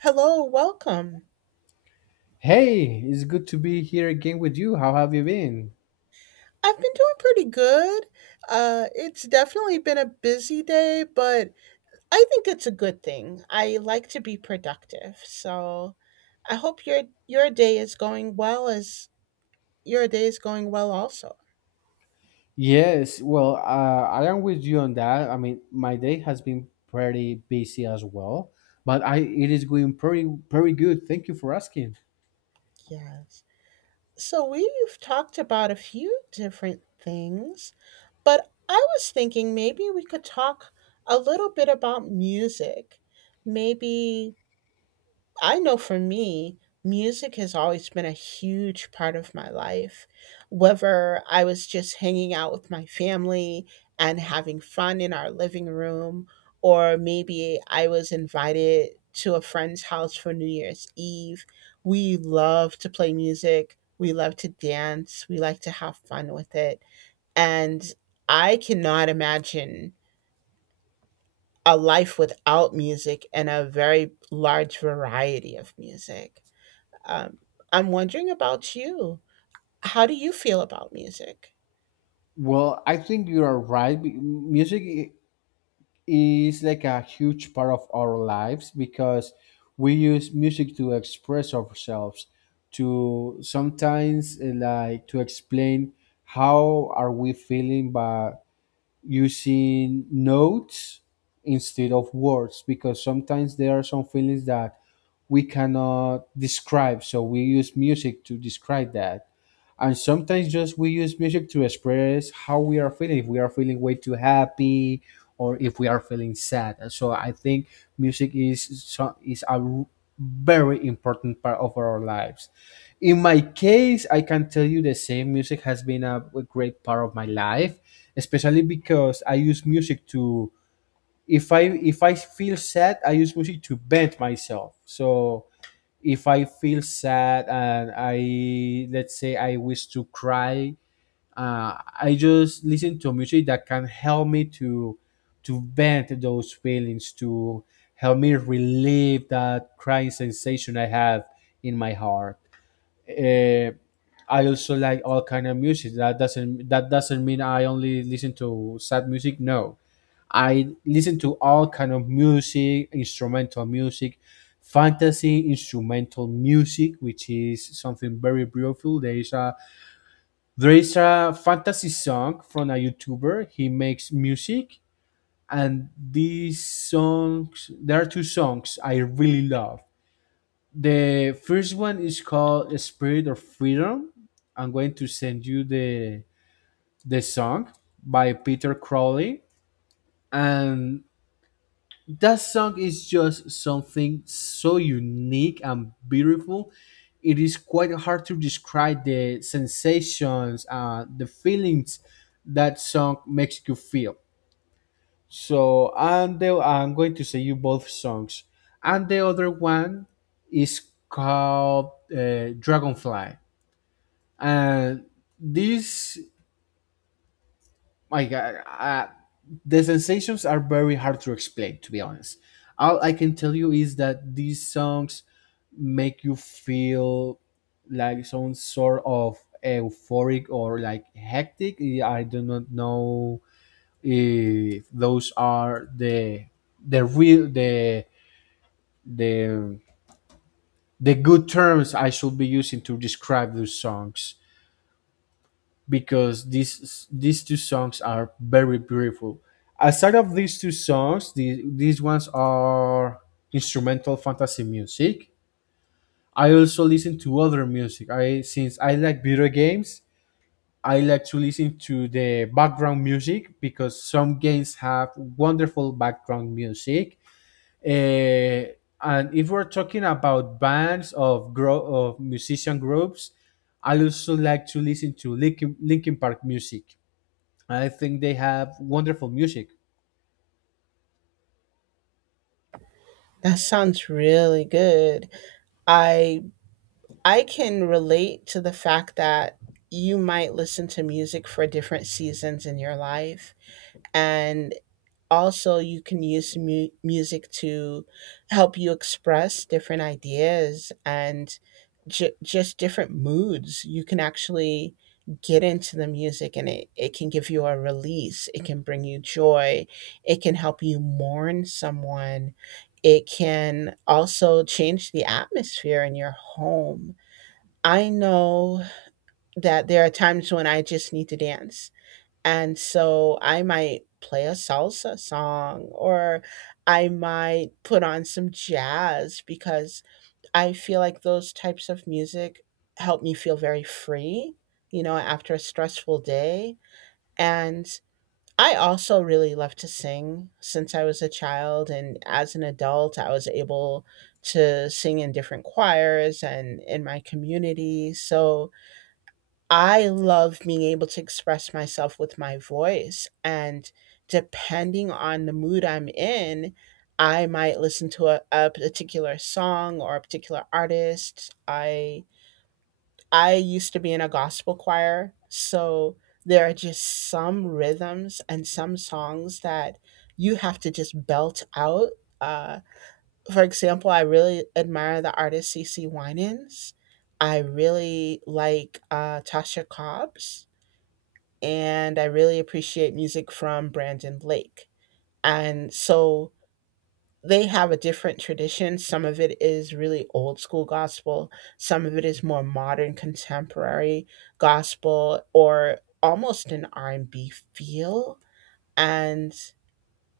Hello, welcome. Hey, it's good to be here again with you. How have you been? I've been doing pretty good. It's definitely been a busy day, but I think it's a good thing. I like to be productive, so I hope your day is going well as your day is going well also. Yes, well, I am with you on that. I mean, my day has been pretty busy as well, but I it is going pretty good. Thank you for asking. Yes. So we've talked about a few different things, but I was thinking maybe we could talk a little bit about music. Maybe I know for me, music has always been a huge part of my life. Whether I was just hanging out with my family and having fun in our living room, or maybe I was invited to a friend's house for New Year's Eve, we love to play music. We love to dance. We like to have fun with it. And I cannot imagine a life without music and a very large variety of music. Um, I'm wondering about you. How do you feel about music? Well, I think you are right. Music is like a huge part of our lives because we use music to express ourselves, to sometimes like to explain how are we feeling, but using notes instead of words because sometimes there are some feelings that we cannot describe, so we use music to describe that. And sometimes just we use music to express how we are feeling, if we are feeling way too happy or if we are feeling sad. And so I think music is a very important part of our lives. In my case, I can tell you the same. Music has been a great part of my life, especially because I use music to, if I feel sad, I use music to vent myself. So if I feel sad and I, let's say, I wish to cry, uh, I just listen to music that can help me to vent those feelings, to help me relieve that crying sensation I have in my heart. uh, I also like all kind of music. That doesn't mean I only listen to sad music. No, I listen to all kind of music, instrumental music, fantasy instrumental music, which is something very beautiful. There is a fantasy song from a YouTuber. He makes music, and these songs, there are two songs I really love. The first one is called Spirit of Freedom. I'm going to send you the song by Peter Crowley. And that song is just something so unique and beautiful. It is quite hard to describe the sensations and the feelings that song makes you feel. So and the, I'm going to say you both songs. And the other one is called Dragonfly. And these like the sensations are very hard to explain, to be honest. All I can tell you is that these songs make you feel like some sort of euphoric or like hectic. I do not know if those are the real the the the good terms I should be using to describe those songs, because these two songs are very beautiful. Aside of these two songs, the, these ones are instrumental fantasy music. I also listen to other music. I Since I like video games, I like to listen to the background music because some games have wonderful background music. Eh, and if we're talking about bands of of musician groups, I also like to listen to Linkin Park music. I think they have wonderful music. That sounds really good. I I can relate to the fact that you might listen to music for different seasons in your life and also you can use music to help you express different ideas and just different moods. You can actually get into the music and it can give you a release. It can bring you joy. It can help you mourn someone. It can also change the atmosphere in your home. I know that there are times when I just need to dance, and so I might play a salsa song or I might put on some jazz because I feel like those types of music help me feel very free, you know, after a stressful day. And I also really love to sing since I was a child. And as an adult, I was able to sing in different choirs and in my community. So I love being able to express myself with my voice. And depending on the mood I'm in, I might listen to a particular song or a particular artist. I used to be in a gospel choir, so there are just some rhythms and some songs that you have to just belt out. Uh, for example, I really admire the artist C. C. Winans. I really like Tasha Cobbs and I really appreciate music from Brandon Lake. And so they have a different tradition. Some of it is really old school gospel, some of it is more modern contemporary gospel or almost an R&B feel. And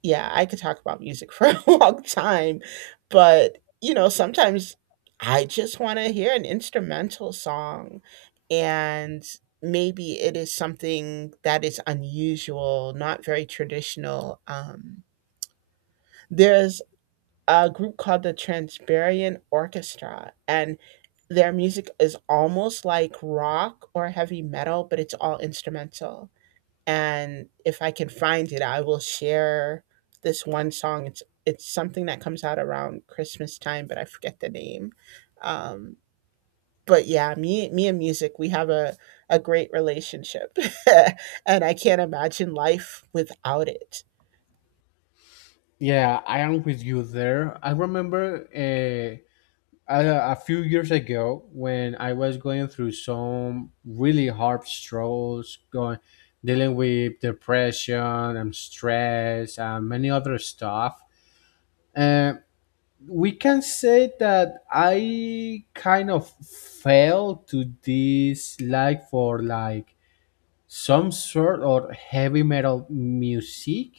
yeah, I could talk about music for a long time, but you know, sometimes I just want to hear an instrumental song and maybe it is something that is unusual, not very traditional. There's a group called the Transiberian Orchestra, and their music is almost like rock or heavy metal, but it's all instrumental. And if I can find it, I will share this one song. It's something that comes out around Christmas time, but I forget the name. Um, but yeah, me and music, we have a great relationship, and I can't imagine life without it. Yeah, I am with you there. I remember a few years ago when I was going through some really hard struggles, going dealing with depression and stress and many other stuff. Uh, we can say that I kind of fell to this like for like some sort of heavy metal music.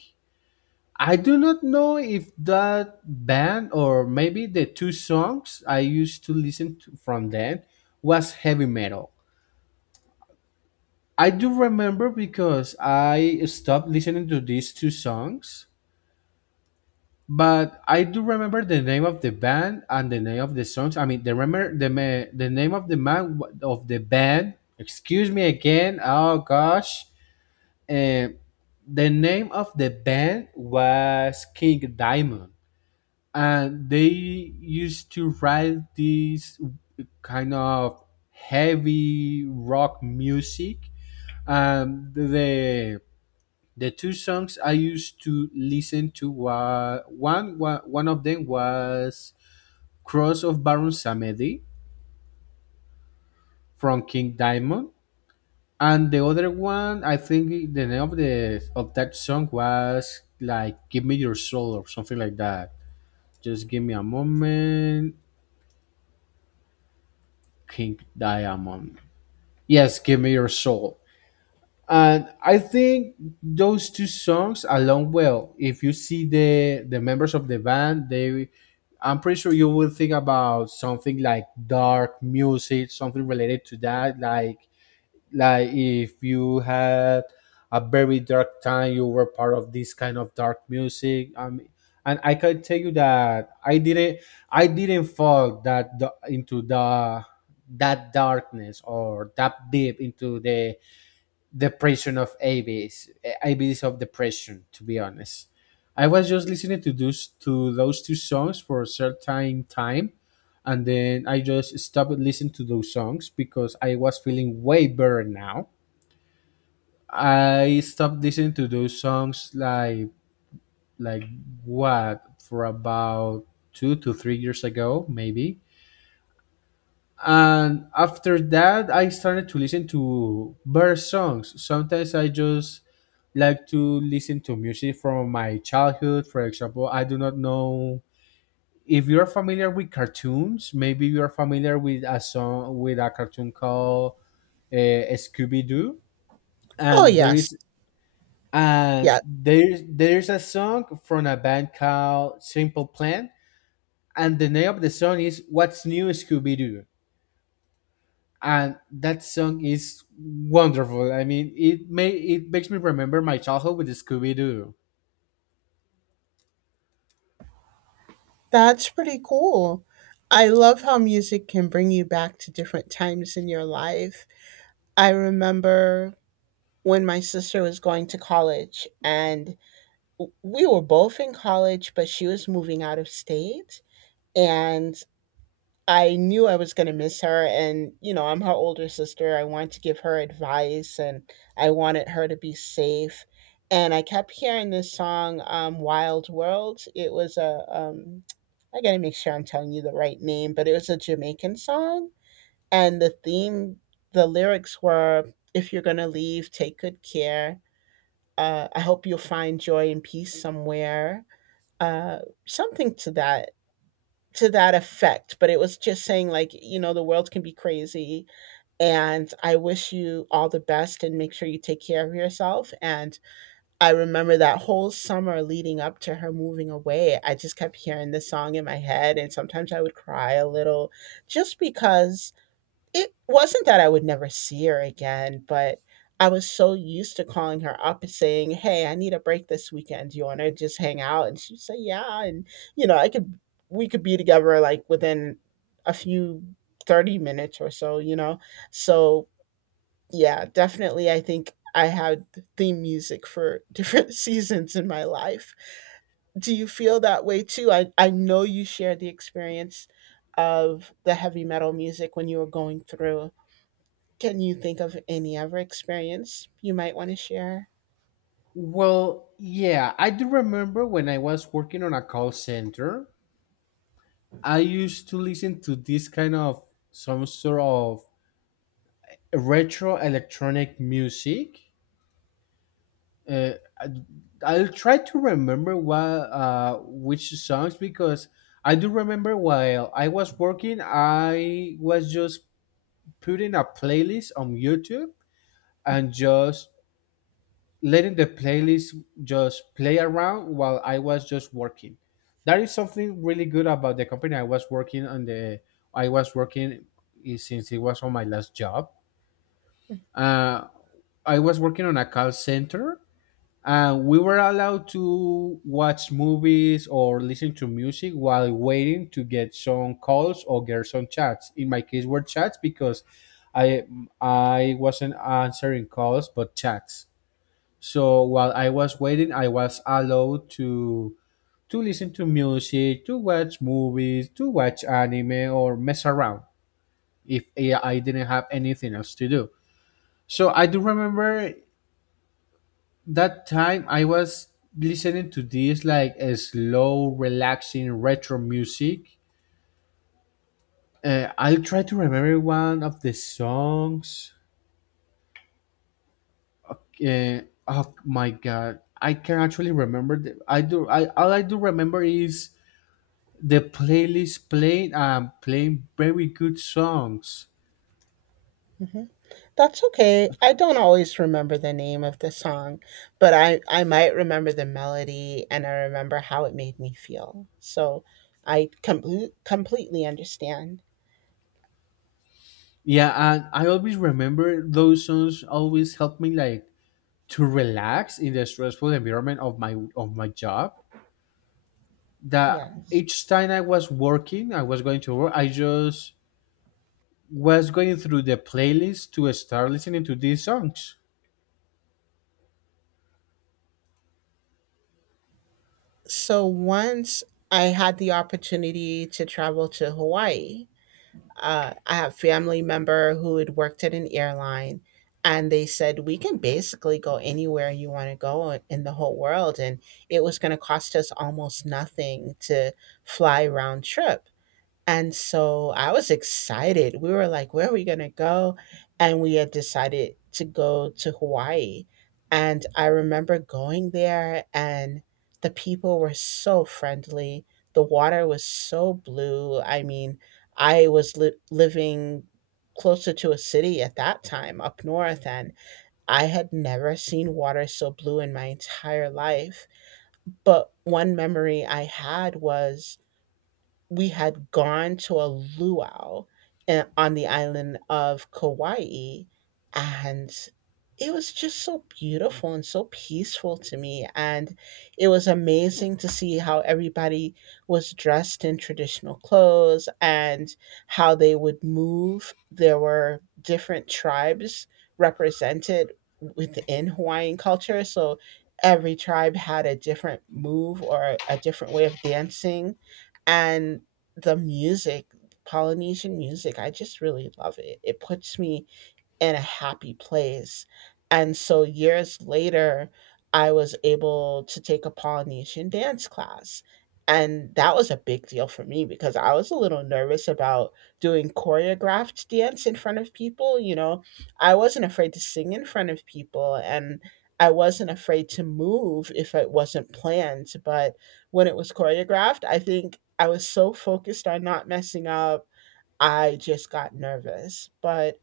I do not know if that band or maybe the two songs I used to listen to from then was heavy metal. I do remember, because I stopped listening to these two songs, but I do remember the name of the band and the name of the songs. I mean, the remember the name of of the band. Excuse me again. Oh gosh, and the name of the band was King Diamond. And they used to write these kind of heavy rock music. um the the two songs I used to listen to were one, one of them was Cross of Baron Samedi from King Diamond. And the other one, I think the name of the of that song was like Give Me Your Soul or something like that. Just give me a moment. King Diamond. Yes, Give Me Your Soul. And I think those two songs along well. If you see the members of the band, they, I'm pretty sure you will think about something like dark music, something related to that, like if you had a very dark time, you were part of this kind of dark music. And I can tell you that I didn't fall into the that darkness or that deep into the depression of abs of depression, to be honest. I was just listening to those two songs for a certain time, and then I just stopped listening to those songs because I was feeling way better now. I stopped listening to those songs like what for about 2 to 3 years ago, maybe. And after that, I started to listen to better songs. Sometimes I just like to listen to music from my childhood. For example, I do not know if you're familiar with cartoons. Maybe you're familiar with a song with a cartoon called Scooby Doo, Oh and there yes, is and yeah, there's a song from a band called Simple Plan, and the name of the song is "What's New Scooby Doo," and that song is wonderful. I mean, it makes me remember my childhood with Scooby Doo. that's pretty cool. I love how music can bring you back to different times in your life. I remember when my sister was going to college and we were both in college, but she was moving out of state. And I knew I was going to miss her. And, you know, I'm her older sister. I wanted to give her advice and I wanted her to be safe. And I kept hearing this song, Wild World. It was a, I got to make sure I'm telling you the right name, but it was a Jamaican song. And the theme, the lyrics were, if you're going to leave, take good care. I hope you'll find joy and peace somewhere, uh, something to that effect, but it was just saying like, you know, the world can be crazy and I wish you all the best and make sure you take care of yourself. And I remember that whole summer leading up to her moving away, I just kept hearing this song in my head and sometimes I would cry a little just because it wasn't that I would never see her again, but I was so used to calling her up and saying, "Hey, I need a break this weekend. Do you want to just hang out?" And she'd say, "Yeah," and you know, I could we could be together like within a few 30 minutes or so, you know. So, yeah, definitely I think I had theme music for different seasons in my life. Do you feel that way too? I know you shared the experience of the heavy metal music when you were going through. Can you think of any other experience you might want to share? Well, yeah, I do remember when I was working on a call center, I used to listen to this kind of some sort of retro electronic music. uh, I- I'll try to remember what which songs, because I do remember while I was working, I was just putting a playlist on YouTube and just letting the playlist just play around while I was just working. That is something really good about the company I was working on. The I was working, since it was on my last job. Uh, I was working on a call center, and we were allowed to watch movies or listen to music while waiting to get some calls or get some chats. In my case, were chats because I I wasn't answering calls but chats. So while I was waiting, I was allowed to listen to music, to watch movies, to watch anime or mess around if I didn't have anything else to do. So I do remember that time I was listening to this like a slow, relaxing retro music. I'll try to remember one of the songs. Uh, oh my god, I can actually remember. The, I do. I All I do remember is the playlist playing and playing very good songs. Mhm. That's okay. I don't always remember the name of the song, but I might remember the melody and I remember how it made me feel. So I completely understand. Yeah, and I always remember those songs. Always help me like to relax in the stressful environment of my job. That Yes. each time I was working, I was going to work, I just was going through the playlist to start listening to these songs. So once I had the opportunity to travel to Hawaii. I have family member who had worked at an airline, and they said we can basically go anywhere you want to go in the whole world, and it was going to cost us almost nothing to fly round trip. And so I was excited. We were like, where are we going to go? And we had decided to go to Hawaii. And I remember going there, and the people were so friendly. The water was so blue. I mean, I was living closer to a city at that time up north, and I had never seen water so blue in my entire life. But one memory I had was we had gone to a luau and on the island of Kauai, and it was just so beautiful and so peaceful to me. And it was amazing to see how everybody was dressed in traditional clothes and how they would move. There were different tribes represented within Hawaiian culture. So every tribe had a different move or a different way of dancing, and the music, Polynesian music, I just really love it. It puts me in a happy place. And so years later, I was able to take a Polynesian dance class. And that was a big deal for me because I was a little nervous about doing choreographed dance in front of people. You know, I wasn't afraid to sing in front of people and I wasn't afraid to move if it wasn't planned. But when it was choreographed, I think I was so focused on not messing up, I just got nervous. But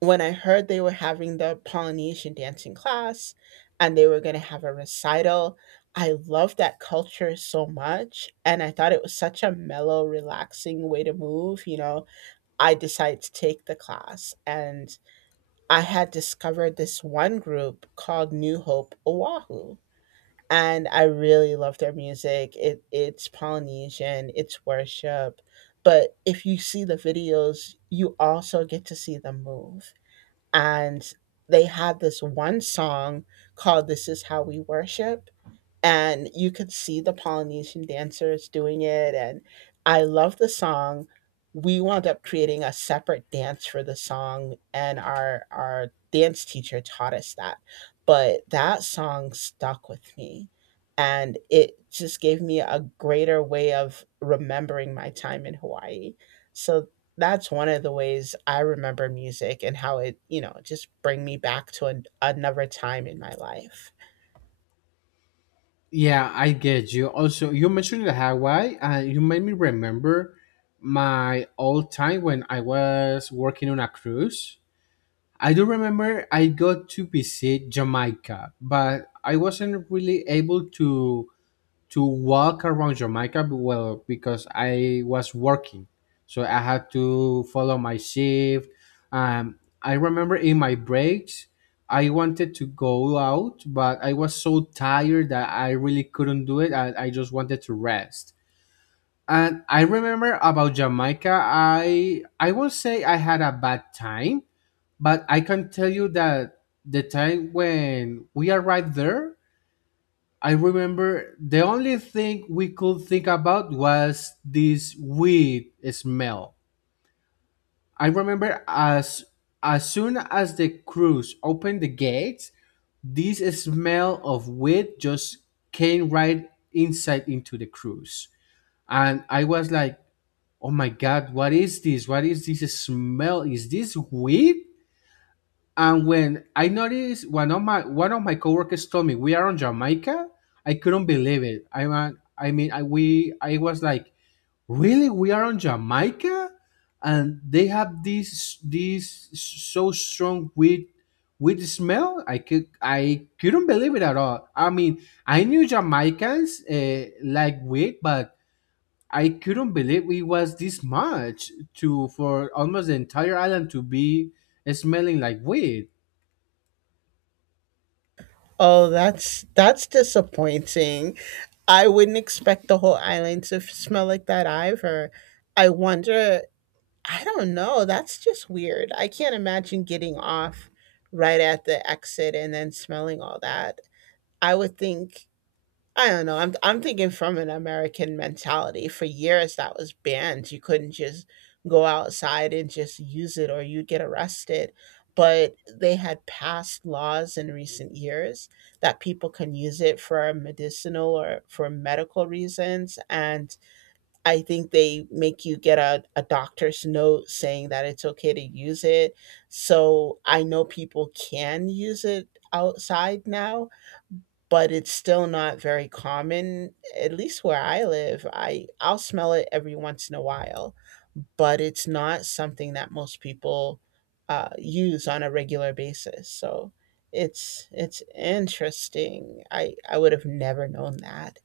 when I heard they were having the Polynesian dancing class and they were going to have a recital, I loved that culture so much. And I thought it was such a mellow, relaxing way to move. You know, I decided to take the class and I had discovered this one group called New Hope Oahu. And I really love their music. It's Polynesian, it's worship. But if you see the videos, you also get to see them move and they had this one song called "This Is How We Worship." And you could see the Polynesian dancers doing it. And I love the song. We wound up creating a separate dance for the song, and our dance teacher taught us that. But that song stuck with me, and it just gave me a greater way of remembering my time in Hawaii. So that's one of the ways I remember music and how it, you know, just bring me back to an, another time in my life. Yeah, I get you. Also, you mentioned the Hawaii, and you made me remember my old time when I was working on a cruise. I do remember I got to visit Jamaica, but I wasn't really able to walk around Jamaica well because I was working, so I had to follow my shift. Um, I remember in my breaks, I wanted to go out, but I was so tired that I really couldn't do it. I just wanted to rest. And I remember about Jamaica, I won't say I had a bad time, but I can tell you that the time when we arrived there, I remember the only thing we could think about was this weed smell. I remember as soon as the crews opened the gates, this smell of weed just came right inside into the cruise. And I was like, oh my god, what is this? What is this smell? Is this weed? And when I noticed, one of my coworkers told me we are on Jamaica, I couldn't believe it. I was like, really, we are on Jamaica, and they have this so strong weed smell. I could I couldn't believe it at all. I mean, I knew Jamaicans like weed, but I couldn't believe it was this much to for almost the entire island to be smelling like weed. Oh, that's disappointing. I wouldn't expect the whole island to smell like that either. I wonder, I don't know, that's just weird. I can't imagine getting off right at the exit and then smelling all that. I would think I don't know. I'm thinking from an American mentality. For years that was banned. You couldn't just go outside and just use it or you'd get arrested. But they had passed laws in recent years that people can use it for medicinal or for medical reasons. And I think they make you get a doctor's note saying that it's okay to use it. So I know people can use it outside now, but it's still not very common, at least where I live. I I'll smell it every once in a while, but it's not something that most people use on a regular basis. So it's interesting. I would have never known that.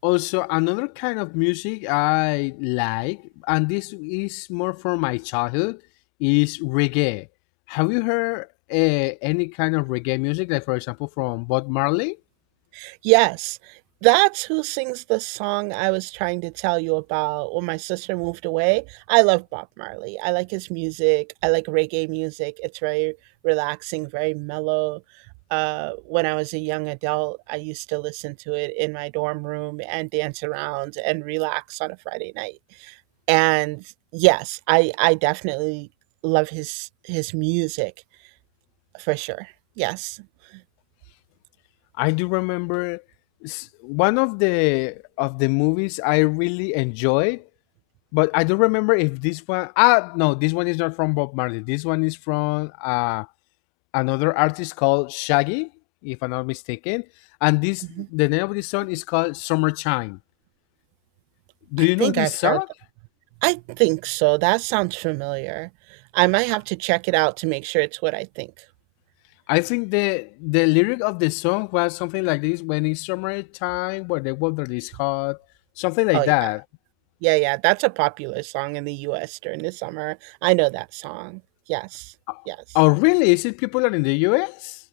Also, another kind of music I like, and this is more from my childhood, is reggae. Have you heard any kind of reggae music, like for example from Bob Marley? Yes, that's who sings the song I was trying to tell you about when my sister moved away. I love Bob Marley. I like his music. I like reggae music. It's very relaxing, very mellow. When I was a young adult, I used to listen to it in my dorm room and dance around and relax on a Friday night. And yes, I definitely love his music for sure. Yes. I do remember, one of the movies I really enjoyed, but I don't remember if this one. Ah, no, this one is not from Bob Marley. This one is from another artist called Shaggy, if I'm not mistaken. And this Mhm. the name of this song is called Summertime. Do I you know think I've this heard song? I think so. That sounds familiar. I might have to check it out to make sure it's what I think. I think the lyric of the song was something like this: "When it's summertime, where the weather is hot," something Oh, like yeah. that. Yeah, yeah. That's a popular song in the US during the summer. I know that song. Yes. Oh, Yes. really? Is it people are in the U.S.?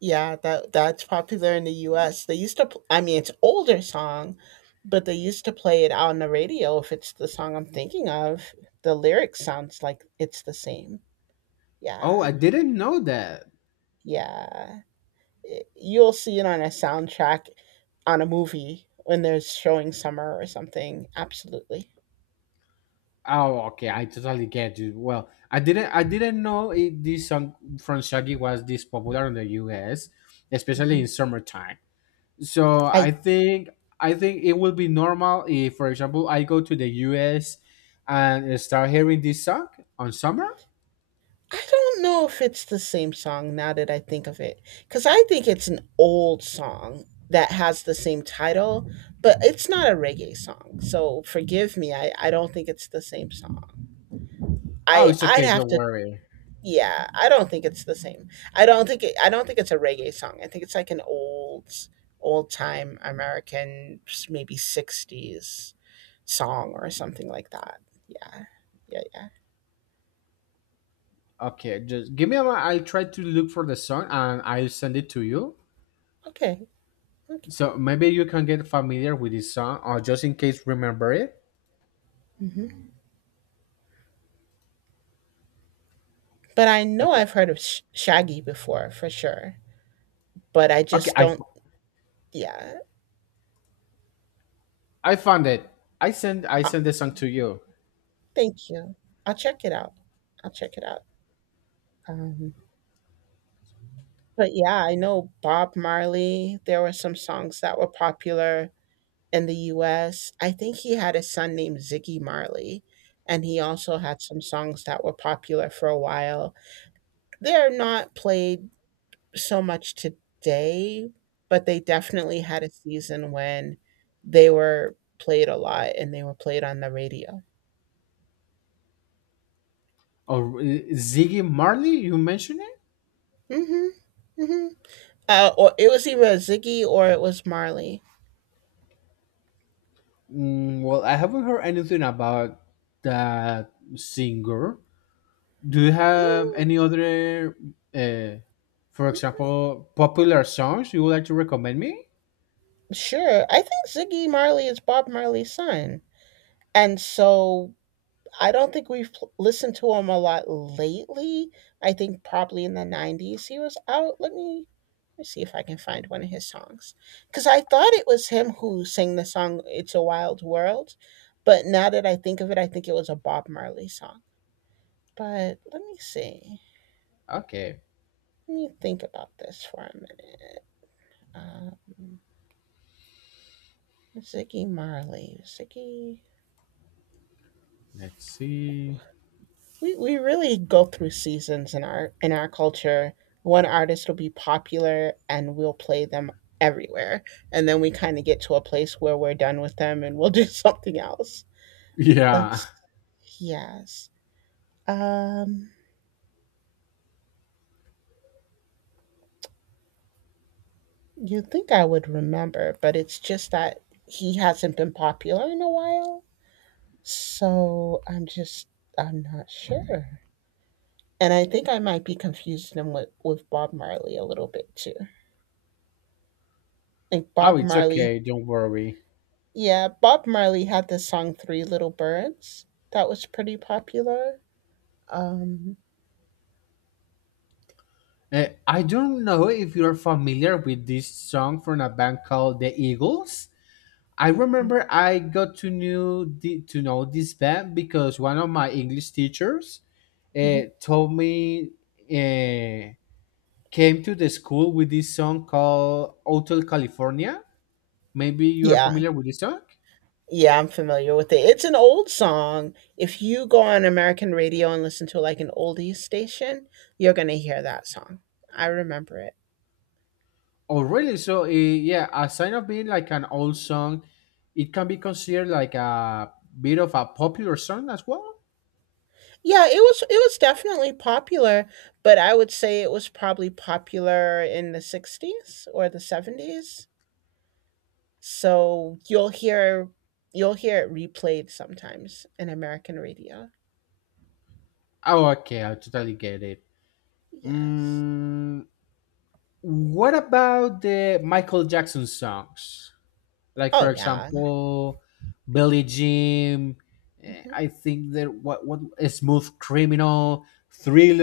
Yeah, that's popular in the US. They used to pl- I mean, it's older song, but they used to play it out on the radio if it's the song I'm thinking of. The lyrics sounds like it's the same. Oh, Yeah. I didn't know that. Yeah. You'll see it on a soundtrack on a movie when they're showing summer or something. Absolutely. Oh, okay, I totally get you. Well, I didn't know it, this song from Shaggy was this popular in the U.S., especially Hmm. in summertime. So I I think it will be normal if, for example, I go to the U.S. and start hearing this song on summer. I don't know if it's the same song now that I think of it cuz I think it's an old song that has the same title, but it's not a reggae song. So forgive me. I don't think it's the same song. Oh, I it's I'd okay. have Don't to worry. Yeah, I don't think it's the same. I don't think it's a reggae song. I think it's like an old maybe 60s song or something like that. Yeah. Yeah, yeah. Okay, just give me a. I'll try to look for the song and I'll send it to you. Okay. Okay. So maybe you can get familiar with this song, or just in case remember it. Hmm. But I know Okay. I've heard of Shaggy before for sure, but I Okay. just don't yeah. I found it. I Uh, send the song to you. Thank you. I'll check it out. I'll check it out. Um but yeah, I know Bob Marley. There were some songs that were popular in the US. I think he had a son named Ziggy Marley, and he also had some songs that were popular for a while. They're not played so much today, but they definitely had a season when they were played a lot and they were played on the radio. Oh, Ziggy Marley, you mentioned it. Hmm. Hmm. Or it was either Ziggy or it was Marley. Mm, well, I haven't heard anything about that singer. Do you have Mm. any other, uh, for example, popular songs you would like to recommend me? Sure. I think Ziggy Marley is Bob Marley's son. And so I don't think listened to him a lot lately. I think probably in the 90s he was out. Let me see if I can find one of his songs. Because I thought it was him who sang the song It's a Wild World. But now that I think of it, I think it was a Bob Marley song. But let me see. Okay, Let me think about this for a minute. Um, Ziggy Marley. Ziggy. let's see. We really go through seasons in our culture. One artist will be popular and we'll play them everywhere. And then we kind of get to a place where we're done with them and we'll do something else. Yeah. Let's yes. Um you think I would remember, but it's just that he hasn't been popular in a while. So I'm just I'm not sure. And I think I might be confusing him with Bob Marley a little bit too. Like Oh, Bob it's Marley okay. Don't worry. Yeah, Bob Marley had the song Three Little Birds. That was pretty popular. Um, I don't know if you're familiar with this song from a band called The Eagles. I remember I got to knew the, to know this band because one of my English teachers mhm, told me uh, came to the school with this song called Hotel California. Maybe you are yeah. familiar with this song. Yeah, I'm familiar with it. It's an old song. If you go on American radio and listen to like an oldies station, you're going to hear that song. I remember it. Oh, really? So, yeah, aside of being like an old song, it can be considered like a bit of a popular song as well. Yeah, it was definitely popular, but I would say it was probably popular in the 60s or the 70s. So, you'll hear it replayed sometimes in American radio. Oh, okay, I totally get it. Yes. Mm, what about the Michael Jackson songs? Like for Oh, yeah. example, Billy Jim. Mhm, I think that what a Smooth Criminal,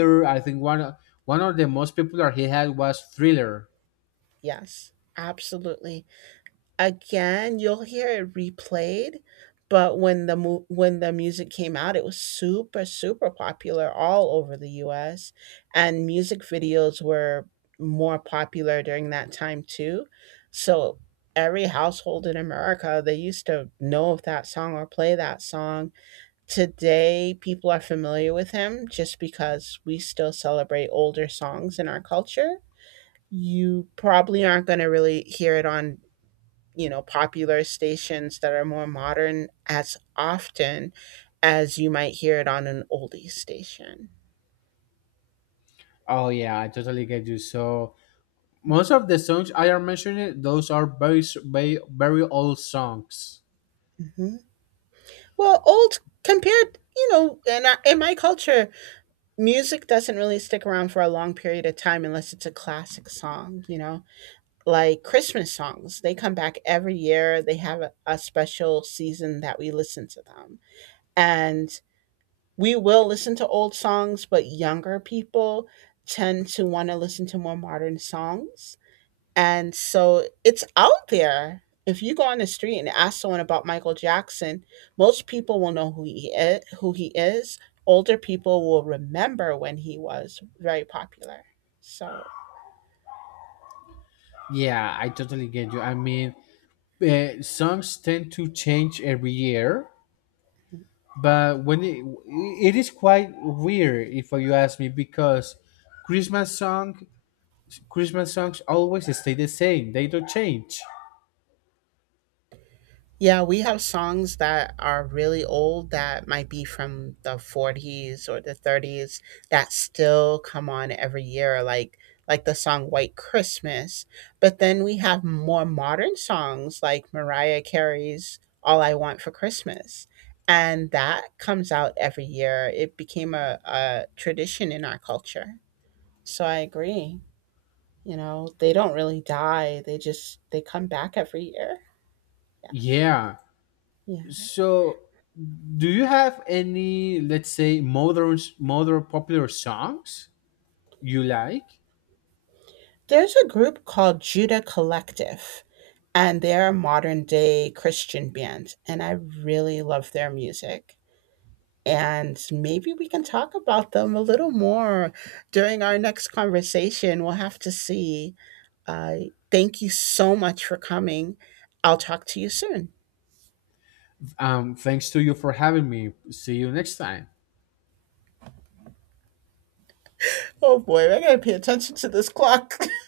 mhm, I think one of the yeah. most popular he had was Thriller. Yes, absolutely. Again, you'll hear it replayed, but when the music came out, it was super, super popular all over the US, and music videos were more popular during that time too. So every household in America, they used to know of that song or play that song. Today, people are familiar with him just because we still celebrate older songs in our culture. You probably aren't going to really hear it on, you know, popular stations that are more modern as often as you might hear it on an oldie station. Oh yeah, I totally get you. So most of the songs I are mentioning, those are very very old songs. Hmm. Well, old compared, you know, in my culture, music doesn't really stick around for a long period of time unless it's a classic song, you know? Like Christmas songs. They come back every year. They have a special season that we listen to them. And we will listen to old songs, but younger people tend to want to listen to more modern songs. And so it's out there. If you go on the street and ask someone about Michael Jackson, most people will know who he is. Older people will remember when he was very popular. So Yeah, I totally get you. I mean, songs tend to change every year. But when it is quite weird if you ask me because christmas song Christmas songs always stay the same, they don't change. yeah, we have songs that are really old that might be from the 40s or the 30s that still come on every year like the song White Christmas. But then we have more modern songs like Mariah Carey's All I Want for Christmas. And that comes out every year. It became a tradition in our culture. So I agree. You know, they don't really die. They come back every year. Yes. Yeah. Yeah. So do you have any, let's say, modern popular songs you like? There's a group called Judah Collective, and they're a modern day Christian band, and I really love their music. And maybe we can talk about them a little more during our next conversation. We'll have to see. Uh, Thank you so much for coming. I'll talk to you soon. Thanks to you for having me. See you next time. Oh boy, I gotta pay attention to this clock.